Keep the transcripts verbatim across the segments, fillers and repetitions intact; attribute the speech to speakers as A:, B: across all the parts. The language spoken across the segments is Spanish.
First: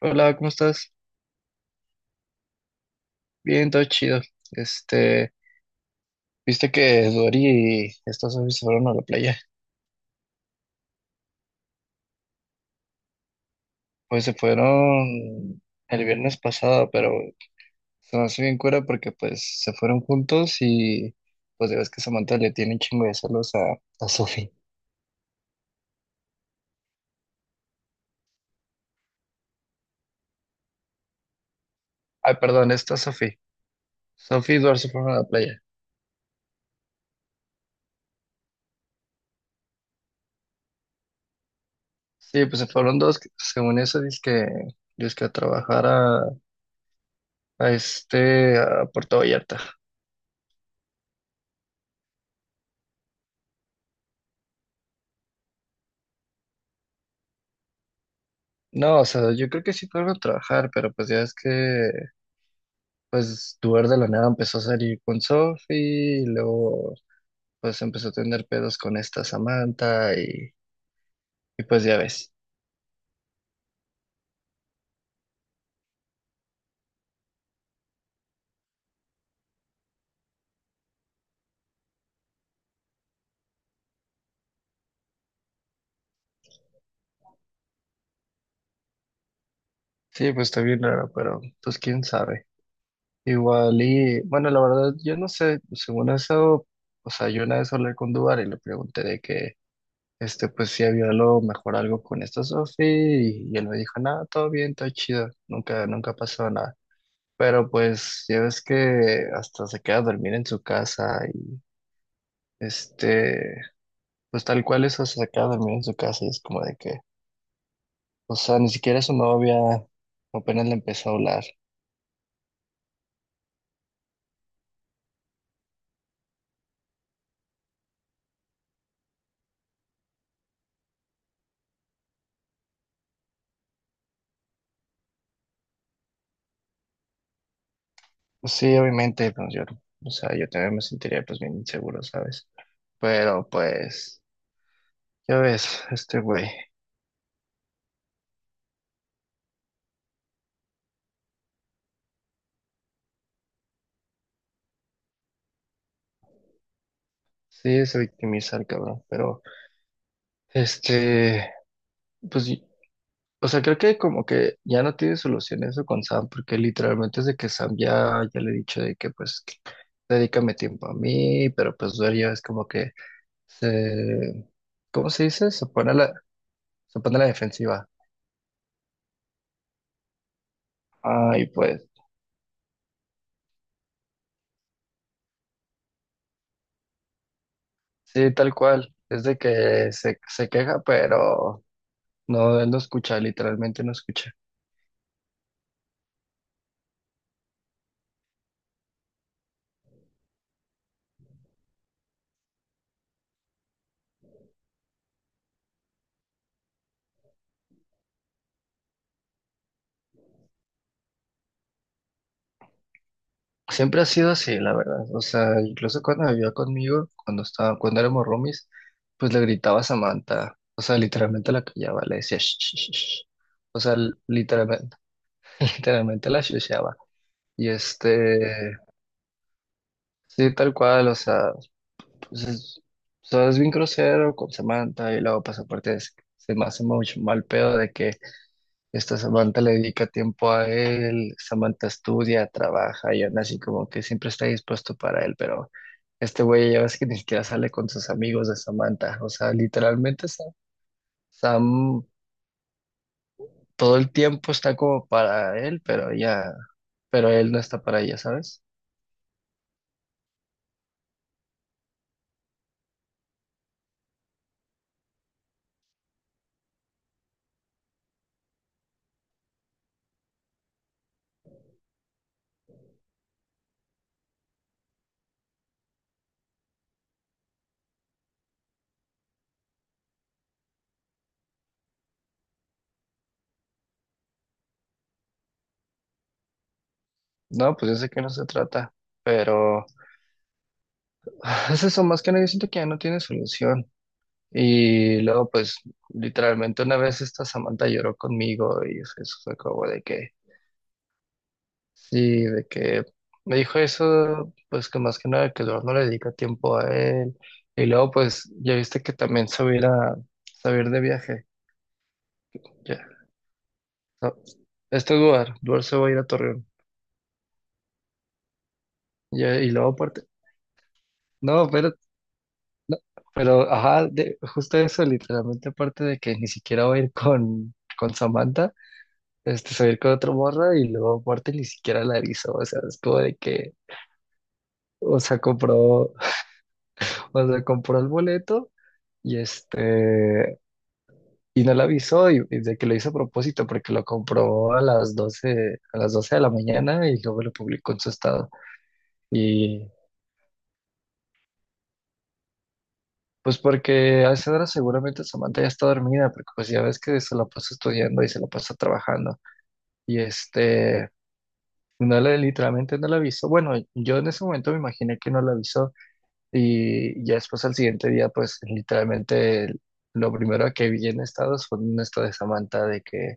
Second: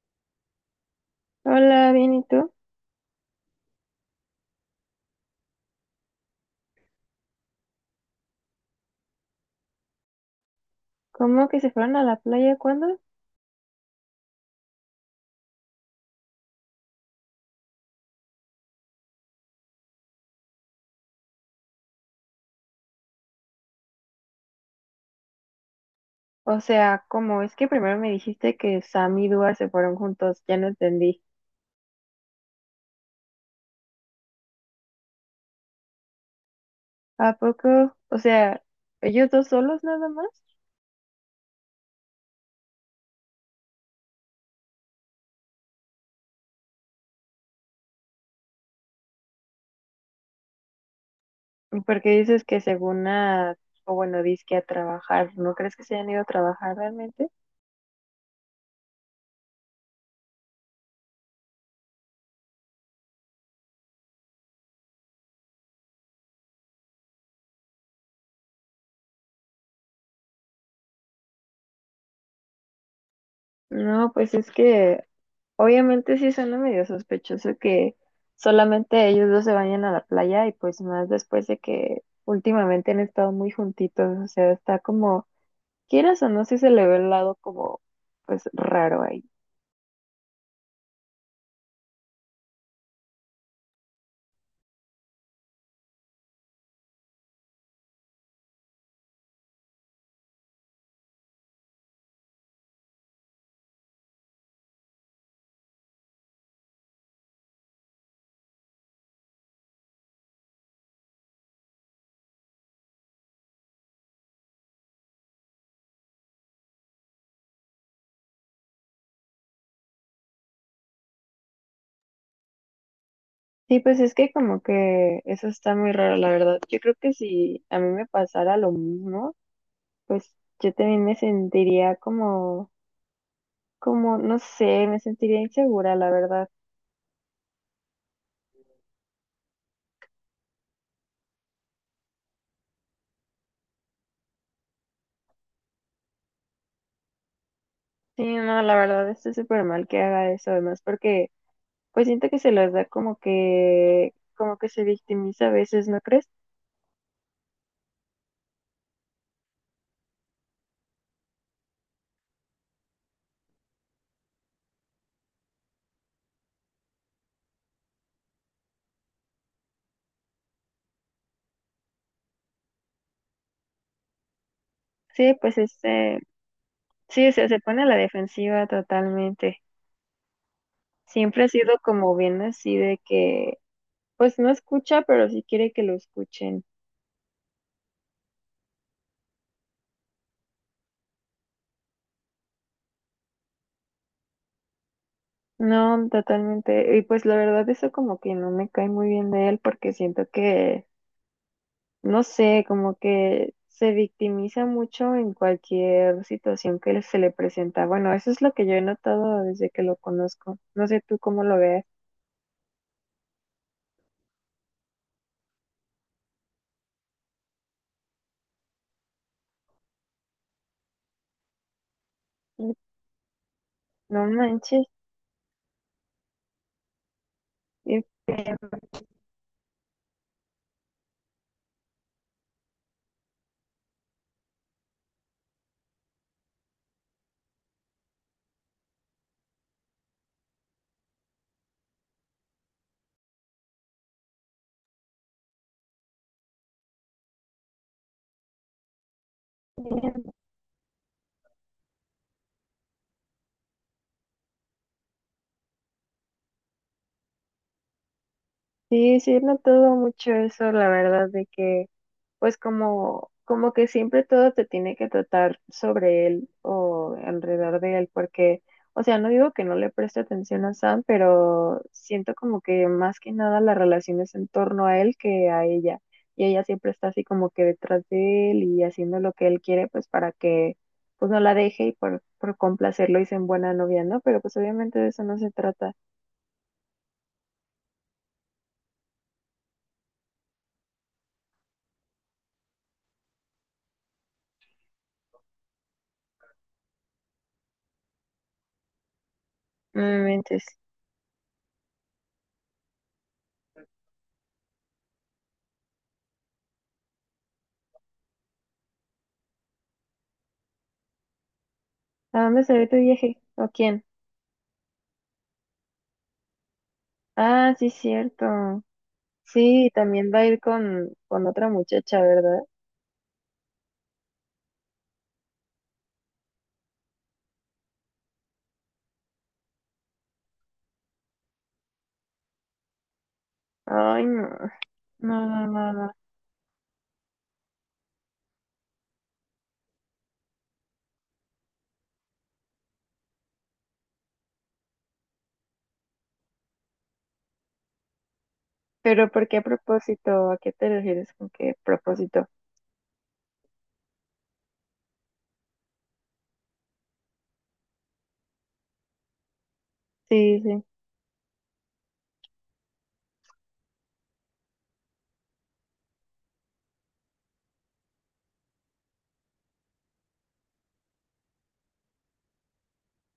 A: Hola, ¿cómo estás?
B: Hola, bien, ¿y tú?
A: Bien, todo chido. Este, viste que Dori y estos hombres se fueron a la playa.
B: ¿Cómo que se fueron a la playa cuándo?
A: Pues se fueron el viernes pasado, pero se me hace bien cura porque pues se fueron juntos y pues ya ves que Samantha le tiene un chingo de celos a, a Sophie.
B: O sea, ¿cómo? Es que primero me dijiste que Sam y Dua se fueron juntos, ya no entendí.
A: Ay, perdón, esta Sophie. Sophie y Eduardo se fueron a la playa.
B: ¿A poco? O sea, ¿ellos dos solos nada más?
A: Sí, pues se fueron dos, que según eso, dice que, que a trabajar a, a este, a Puerto Vallarta.
B: Porque dices que según a, o bueno, dizque a trabajar, ¿no crees que se hayan ido a trabajar realmente?
A: No, o sea, yo creo que sí fueron a trabajar, pero pues ya es que pues Duer de la nada empezó a salir con Sophie y luego pues empezó a tener pedos con esta Samantha y, y pues ya ves.
B: No, pues es que obviamente sí suena medio sospechoso que solamente ellos dos se vayan a la playa y pues más después de que últimamente han estado muy juntitos, o sea, está como quieras o no, sí se le ve el lado como, pues, raro ahí.
A: Sí, pues está bien raro, pero pues quién sabe. Igual y bueno, la verdad yo no sé, según eso, o sea, yo una vez hablé con Duar y le pregunté de que este pues si había a lo mejor algo con esta Sophie y, y él me dijo, nada, todo bien, todo chido, nunca, nunca pasó nada. Pero pues ya ves que hasta se queda a dormir en su casa y este Pues tal cual eso se acaba de dormir en su casa y es como de que, o sea, ni siquiera su novia apenas le empezó a hablar.
B: Sí, pues es que como que eso está muy raro, la verdad. Yo creo que si a mí me pasara lo mismo, pues yo también me sentiría como, como, no sé, me sentiría insegura, la verdad.
A: Pues sí, obviamente, pues yo, o sea, yo también me sentiría pues bien inseguro, ¿sabes? Pero pues, ya ves, este güey,
B: Sí, no, la verdad está súper mal que haga eso, además, porque pues siento que se los da como que, como que se victimiza a veces, ¿no crees?
A: sí se victimiza el cabrón, pero este, pues, y- o sea, creo que como que ya no tiene solución eso con Sam, porque literalmente desde que Sam ya, ya le he dicho de que pues, dedícame tiempo a mí, pero pues Duer ya es como que se, ¿cómo se
B: Sí,
A: dice?
B: pues
A: Se pone a la,
B: este,
A: se pone a
B: sí,
A: la
B: o sea, se pone a
A: defensiva.
B: la defensiva totalmente. Siempre
A: Ay,
B: ha sido
A: pues,
B: como bien así de que, pues no escucha, pero sí quiere que lo escuchen.
A: sí, tal cual. Es de que se, se queja, pero no, él no escucha, literalmente no escucha.
B: No, totalmente. Y pues la verdad eso como que no me cae muy bien de él porque siento que, no sé, como que se victimiza mucho en cualquier situación que le- se le presenta. Bueno, eso es lo que yo he notado desde que lo conozco. No sé tú cómo lo veas.
A: Siempre ha sido así, la verdad. O sea, incluso cuando vivía conmigo, cuando estaba, cuando éramos roomies, pues le gritaba a Samantha. O sea, literalmente la callaba, le decía "Shh,
B: Y
A: shh, shh, shh". O sea,
B: no manches,
A: literalmente, literalmente la shusheaba. Y
B: qué
A: este, sí, tal cual, o sea. Entonces, solo es bien grosero con Samantha y luego, pues aparte es- se me hace mucho mal pedo de que esta Samantha le dedica tiempo a él, Samantha estudia, trabaja y aún así como que siempre está dispuesto para él, pero este güey ya ves que ni siquiera sale con sus amigos de Samantha, o sea,
B: feo.
A: literalmente Sam, Sam todo el tiempo está como para él, pero ella, pero él no está para ella, ¿sabes?
B: Sí, sí, he notado mucho eso, la verdad, de que pues como, como que siempre todo te tiene que tratar sobre él o alrededor de él, porque, o sea, no digo que no le preste atención a Sam, pero siento como que más que nada la relación es en torno a él que a ella, y ella siempre está así como que detrás de él y haciendo lo que él quiere, pues para que pues no la deje y por, por complacerlo dicen buena novia, ¿no? Pero pues obviamente de eso no se trata.
A: No, pues yo sé que no se trata, pero es eso, más que nada, yo siento que ya no tiene solución. Y luego, pues, literalmente una vez esta Samantha lloró conmigo y eso fue como
B: No
A: de
B: me
A: que,
B: mentes.
A: sí, de que me dijo eso, pues que más que nada que luego no le dedica tiempo a él. Y luego, pues, ya viste que también se va a ir a, se va a ir de viaje.
B: ¿A dónde se ve tu
A: Ya,
B: viaje? ¿O quién?
A: no, Este Duar, Duar se va a ir a Torreón.
B: Ah, sí, cierto.
A: Ya, y luego
B: Sí,
A: aparte,
B: también va a ir con, con otra
A: no, pero,
B: muchacha, ¿verdad?
A: pero, ajá, de- justo eso, literalmente aparte de que ni siquiera va a ir con, con Samantha. Este, salir con otra morra y luego aparte ni siquiera la avisó, o sea, es como de que,
B: Ay, no.
A: o sea,
B: No, no, no, no.
A: compró, o sea, compró el boleto y este, y no la avisó y, y de que lo hizo a propósito porque lo compró a las doce a las doce de la mañana y luego lo publicó en su estado.
B: Pero ¿por qué
A: Y
B: propósito? ¿A qué te refieres con qué propósito?
A: pues porque a esa hora seguramente Samantha ya está dormida, porque pues ya ves que se la pasa estudiando y se la pasa trabajando. Y
B: Sí, sí.
A: este... No le, literalmente no la avisó. Bueno, yo en ese momento me imaginé que no la avisó, y ya después al siguiente día, pues literalmente lo primero que vi en estados fue un estado de Samantha de que,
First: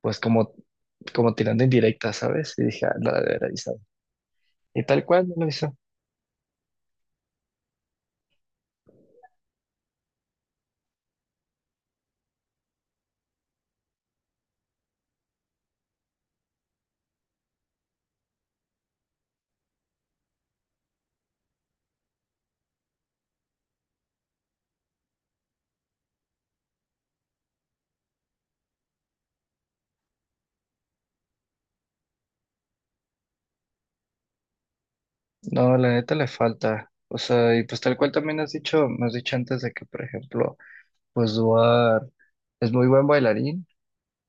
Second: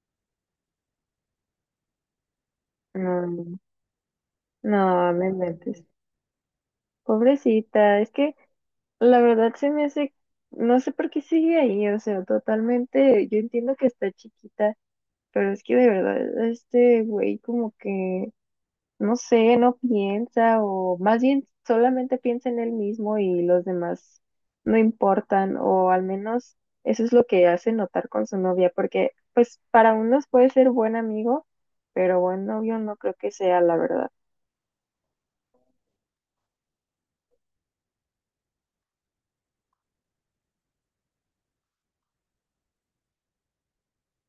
A: pues como, como tirando indirecta, ¿sabes? Y dije, ah, no la
B: No,
A: debe haber
B: no,
A: avisado. Y tal
B: no, me
A: cual no lo hizo.
B: inventes. Pobrecita, es que la verdad se me hace, no sé por qué sigue ahí, o sea, totalmente, yo entiendo que está chiquita, pero es que de verdad, este güey como que no sé, no piensa o más bien solamente piensa en él mismo y los demás no importan o al menos eso es lo que hace notar con su novia porque pues para unos puede ser buen amigo, pero buen novio no creo que sea la verdad.
A: No, la neta le falta. O sea, y pues tal cual también has dicho, me has dicho antes de que, por ejemplo, pues Duar es muy buen bailarín,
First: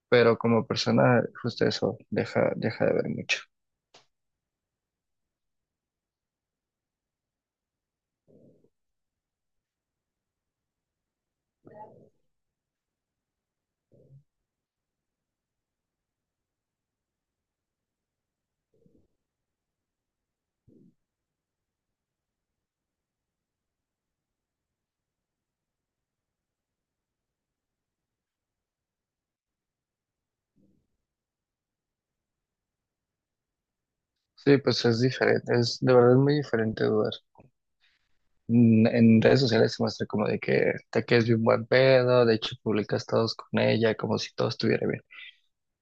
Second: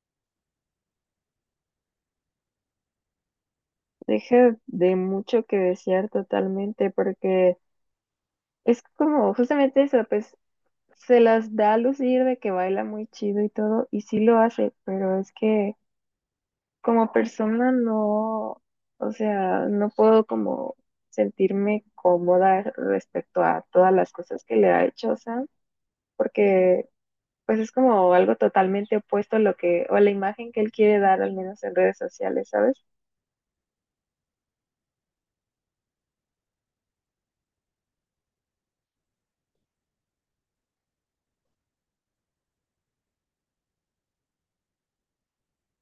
A: pero como persona, justo eso, deja, deja de ver mucho.
B: Deja de mucho que desear totalmente porque es como justamente eso, pues se las da a lucir de que baila muy chido y todo y sí lo hace, pero es que... como persona no, o sea, no puedo como sentirme cómoda respecto a todas las cosas que le ha hecho Sam, porque pues es como algo totalmente opuesto a lo que, o a la imagen que él quiere dar, al menos en redes sociales, ¿sabes?
A: Sí, pues es diferente, es de verdad es muy diferente Duar. mm, En redes sociales se muestra como de que te quedes bien buen pedo, de hecho publicas todos con ella, como si todo estuviera bien.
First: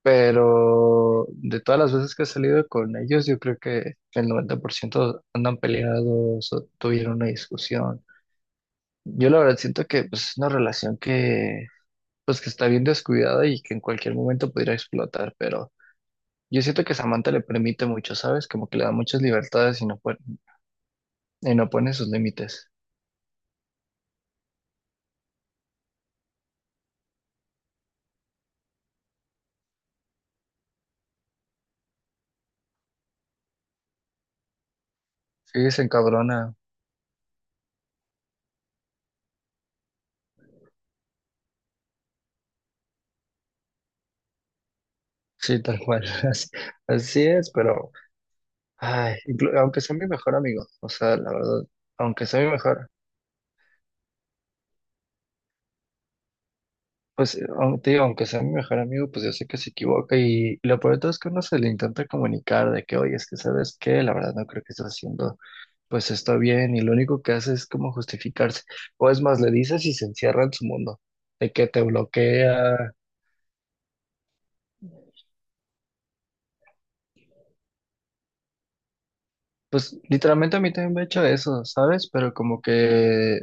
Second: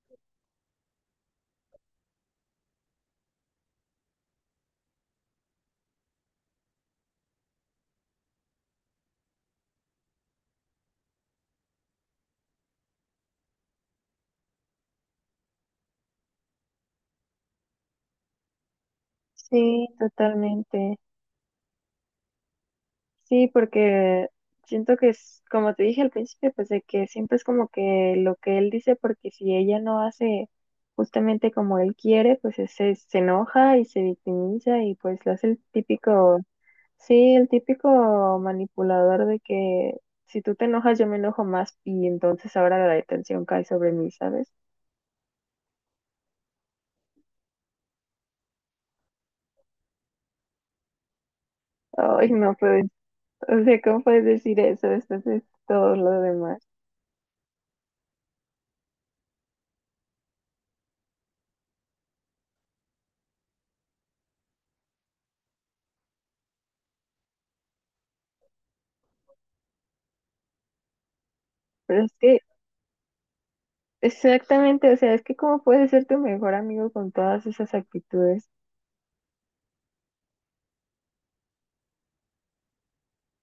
A: Pero de todas las veces que he salido con ellos, yo creo que el noventa por ciento andan peleados o tuvieron una discusión. Yo la verdad siento que pues, es una relación que, pues, que está bien descuidada y que en cualquier momento pudiera explotar, pero yo siento que Samantha le permite mucho, ¿sabes? Como que le da muchas libertades y
B: Sí,
A: no, pone-
B: totalmente.
A: y no pone sus límites.
B: Sí, porque siento que es, como te dije al principio, pues de que siempre es como que lo que él dice, porque si ella no hace justamente como él quiere, pues es- se, se enoja y se victimiza y pues lo hace el
A: Sí, se
B: típico,
A: encabrona.
B: sí, el típico manipulador de que si tú te enojas yo me enojo más y entonces ahora la detención cae sobre mí, ¿sabes?
A: Sí, tal cual. Así, así es, pero ay, inclu- aunque sea mi mejor amigo, o sea, la verdad, aunque
B: Ay,
A: sea mi
B: no puedes,
A: mejor,
B: o sea, ¿cómo puedes decir eso después de todo lo demás?
A: pues eh, aun- te digo, aunque sea mi mejor amigo, pues yo sé que se equivoca y y lo peor de todo es que uno se le intenta comunicar de que, oye, es que sabes qué, la verdad no creo que estés haciendo pues está bien y lo único que hace es como justificarse. O es más, le dices y se encierra en su mundo, de que te
B: Pero es que
A: bloquea.
B: exactamente, o sea, es que cómo puedes ser tu mejor amigo con todas esas actitudes.
A: Pues literalmente a mí también me ha hecho eso, ¿sabes? Pero como que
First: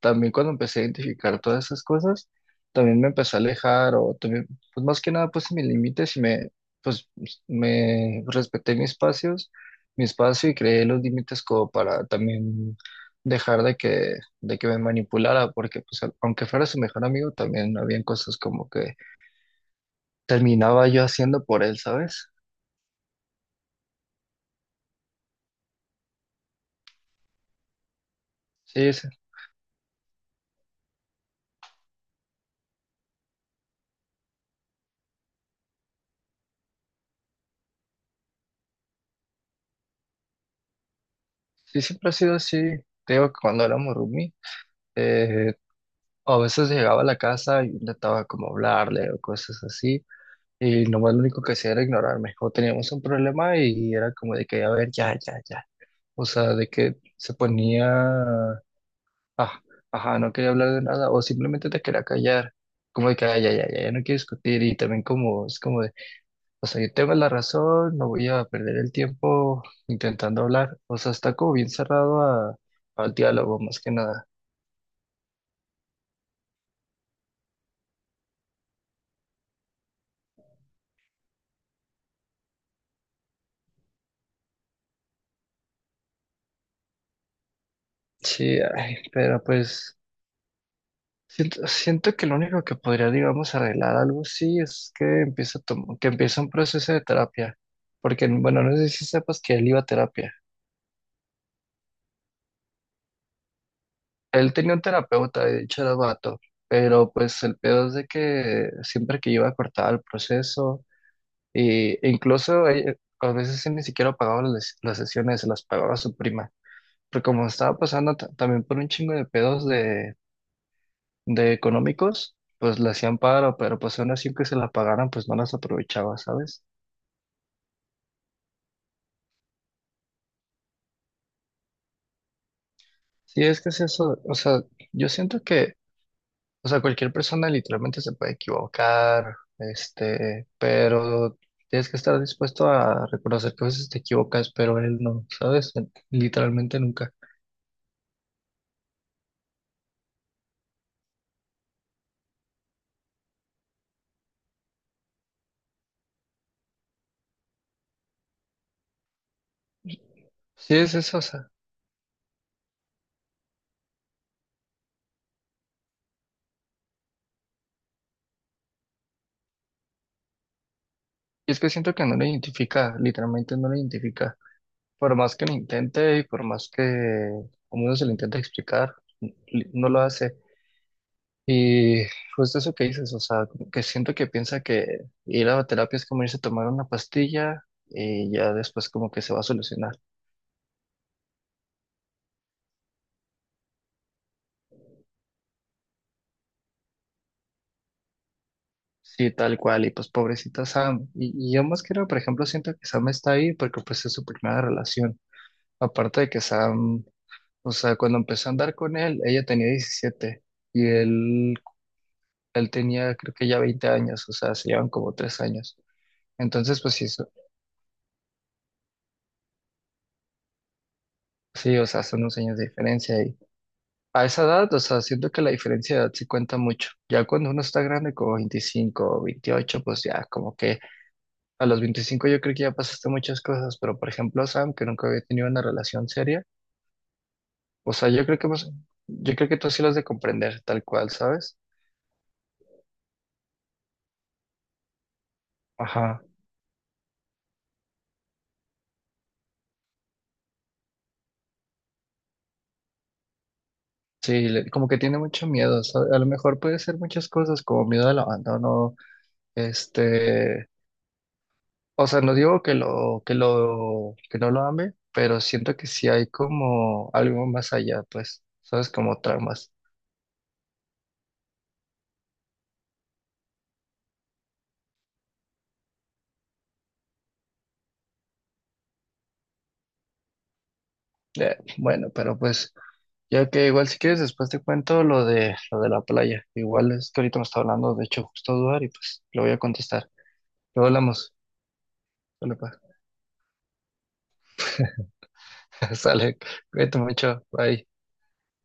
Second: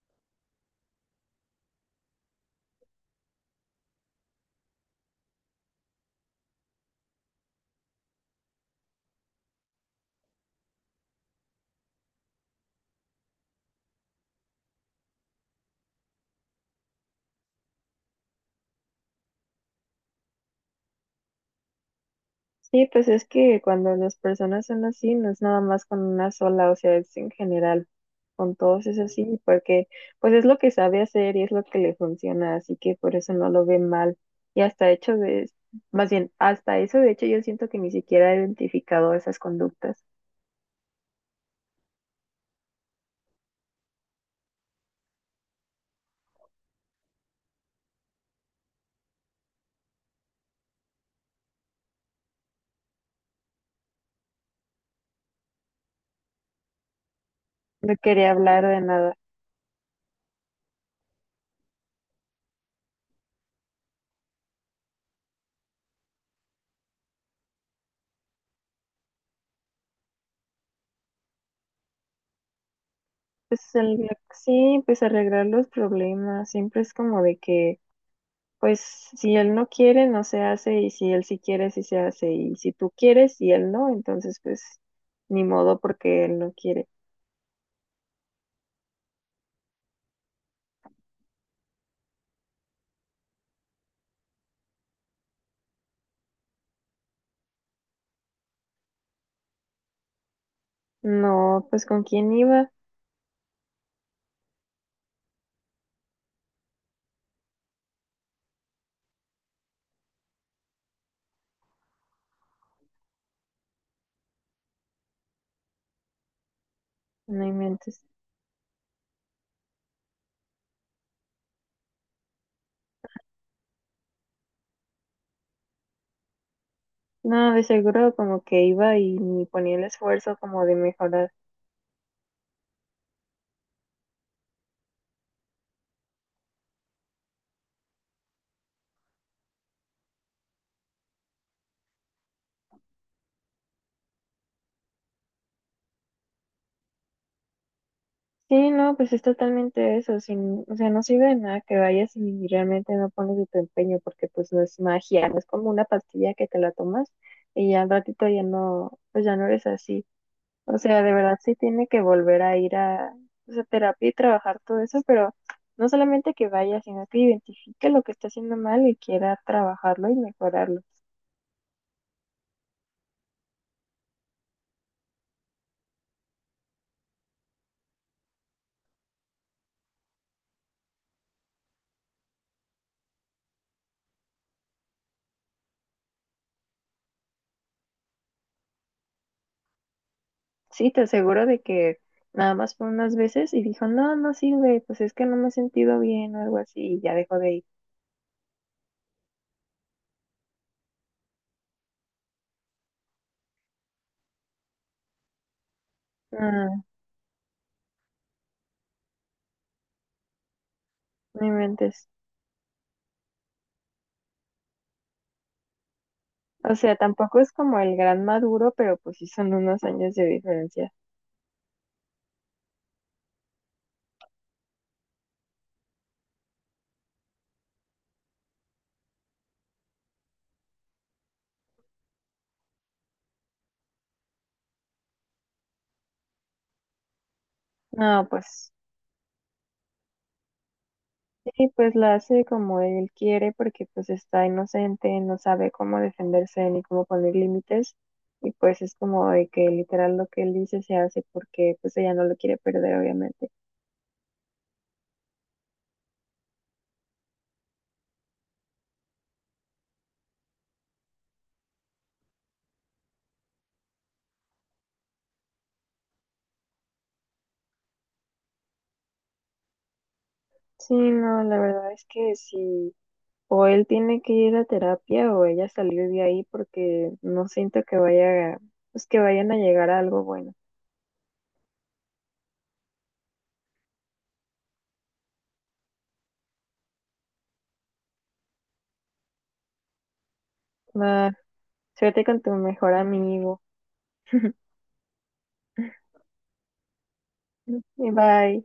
A: también cuando empecé a identificar todas esas cosas, también me empecé a alejar o también, pues más que nada puse mis límites y me, pues me respeté mis espacios, mi espacio y creé los límites como para también dejar de que, de que me manipulara, porque pues al- aunque fuera su mejor amigo, también habían cosas como que terminaba yo haciendo por él, ¿sabes?
B: Sí, pues es que cuando las personas son así, no es nada más con una sola, o sea, es en general, con todos
A: Sí,
B: es
A: sí,
B: así, porque pues es lo que sabe hacer y es lo que le funciona, así que por eso no lo ve mal. Y hasta hecho de, más bien, hasta eso, de hecho, yo siento que ni siquiera he identificado esas conductas.
A: sí, siempre ha sido así, te digo que cuando éramos roomie, eh, a veces llegaba a la casa y intentaba como hablarle o cosas así, y nomás lo único que hacía era ignorarme. O teníamos un problema y era como de que, a ver, ya, ya, ya. O sea, de que se ponía,
B: No quería hablar de nada.
A: ah, ajá, no quería hablar de nada. O simplemente te quería callar. Como de que, "Ah, ya, ya, ya, ya no quiero discutir." Y también como, es como de, o sea, yo tengo la razón, no voy a perder el tiempo intentando hablar. O sea, está como bien cerrado a, al diálogo,
B: Pues
A: más que
B: el-
A: nada.
B: sí, pues arreglar los problemas, siempre es como de que pues si él no quiere, no se hace, y si él sí quiere, sí se hace, y si tú quieres y él no, entonces pues ni modo porque él no quiere.
A: Sí, ay, pero pues. Siento, siento que lo único que podría, digamos, arreglar algo así es que empiece a tom- que empiece un proceso de terapia. Porque, bueno, no sé si sepas que él iba a terapia.
B: No, pues ¿con quién iba?
A: Él tenía un terapeuta, de hecho era vato, pero pues el pedo es de que siempre que iba cortaba el proceso y, e incluso eh, a veces él ni siquiera pagaba las, las sesiones, se las pagaba a su prima. Pero
B: No
A: como estaba
B: inventes.
A: pasando ta- también por un chingo de pedos de económicos, pues le hacían paro, pero pues aún así que se la pagaran, pues no las aprovechaba, ¿sabes?
B: No, de seguro como que iba y ni ponía el esfuerzo como de mejorar.
A: Sí, es que es eso, o sea, yo siento que, o sea, cualquier persona literalmente se puede equivocar, este, pero tienes que estar dispuesto a reconocer que a veces te equivocas, pero él no, ¿sabes? Literalmente nunca.
B: Sí, no, pues es totalmente eso, sin, o sea, no sirve de nada que vayas y realmente no pones de tu empeño porque pues no es magia, no es como una pastilla que te la tomas y ya al ratito ya no, pues ya no eres así.
A: Sí,
B: O
A: es
B: sea, de
A: eso, o
B: verdad
A: sea,
B: sí tiene que volver a ir a esa terapia y trabajar todo eso, pero no solamente que vaya, sino que identifique lo que está haciendo mal y quiera trabajarlo y mejorarlo.
A: y es que siento que no lo identifica, literalmente no lo identifica, por más que lo intente y por más que, como uno se lo intenta explicar, li- no lo hace. Y justo eso que dices, o sea, como que siento que piensa que ir a terapia es como irse a tomar una pastilla y ya después como que se va a solucionar.
B: Sí, te aseguro de que nada más fue unas veces y dijo, no, no sirve, pues es que no me he sentido bien o algo así y ya dejó de ir.
A: Sí, tal cual, y pues pobrecita Sam. Y, y yo más que nada, por ejemplo, siento que Sam está ahí porque pues es su primera relación. Aparte de que
B: Mm,
A: Sam, o sea, cuando empezó a andar con él, ella tenía diecisiete y
B: no
A: él,
B: inventes.
A: él tenía creo que ya veinte años, o sea, se llevan como tres años.
B: O
A: Entonces, pues
B: sea,
A: sí, so-
B: tampoco es como el gran Maduro, pero pues sí son unos años de diferencia.
A: sí, o sea, son unos años de diferencia. A esa edad, o sea, siento que la diferencia de edad sí cuenta mucho. Ya cuando uno está grande, como veinticinco, o veintiocho, pues ya como que a los veinticinco yo creo que ya pasaste muchas cosas, pero por ejemplo, Sam, que nunca había tenido una relación seria, o sea, yo
B: No,
A: creo que más-
B: pues.
A: yo creo que tú sí lo has de comprender tal cual, ¿sabes?
B: Sí, pues la hace como él quiere porque pues está inocente, no sabe cómo
A: Ajá.
B: defenderse ni cómo poner límites y pues es como de que literal lo que él dice se hace porque pues ella no lo quiere perder obviamente.
A: Sí, le- como que tiene mucho miedo, ¿sabes? A lo mejor puede ser muchas cosas, como miedo al abandono, este, O sea, no digo que lo, que lo, que no lo ame, pero siento que sí hay como algo más allá, pues, sabes, como tramas.
B: Sí, no, la verdad es que sí, o él tiene que ir a terapia o ella salir de ahí porque no siento que vaya, pues que vayan a llegar a algo bueno.
A: Eh, bueno, pero pues, ya que igual si quieres después te cuento lo de lo de la playa. Igual es que ahorita me está hablando, de hecho, justo Duar, y pues lo voy a contestar. Luego
B: Va,
A: hablamos.
B: suerte con tu
A: Sale, pues.
B: mejor amigo.
A: Sale, cuídate mucho, bye.
B: Bye.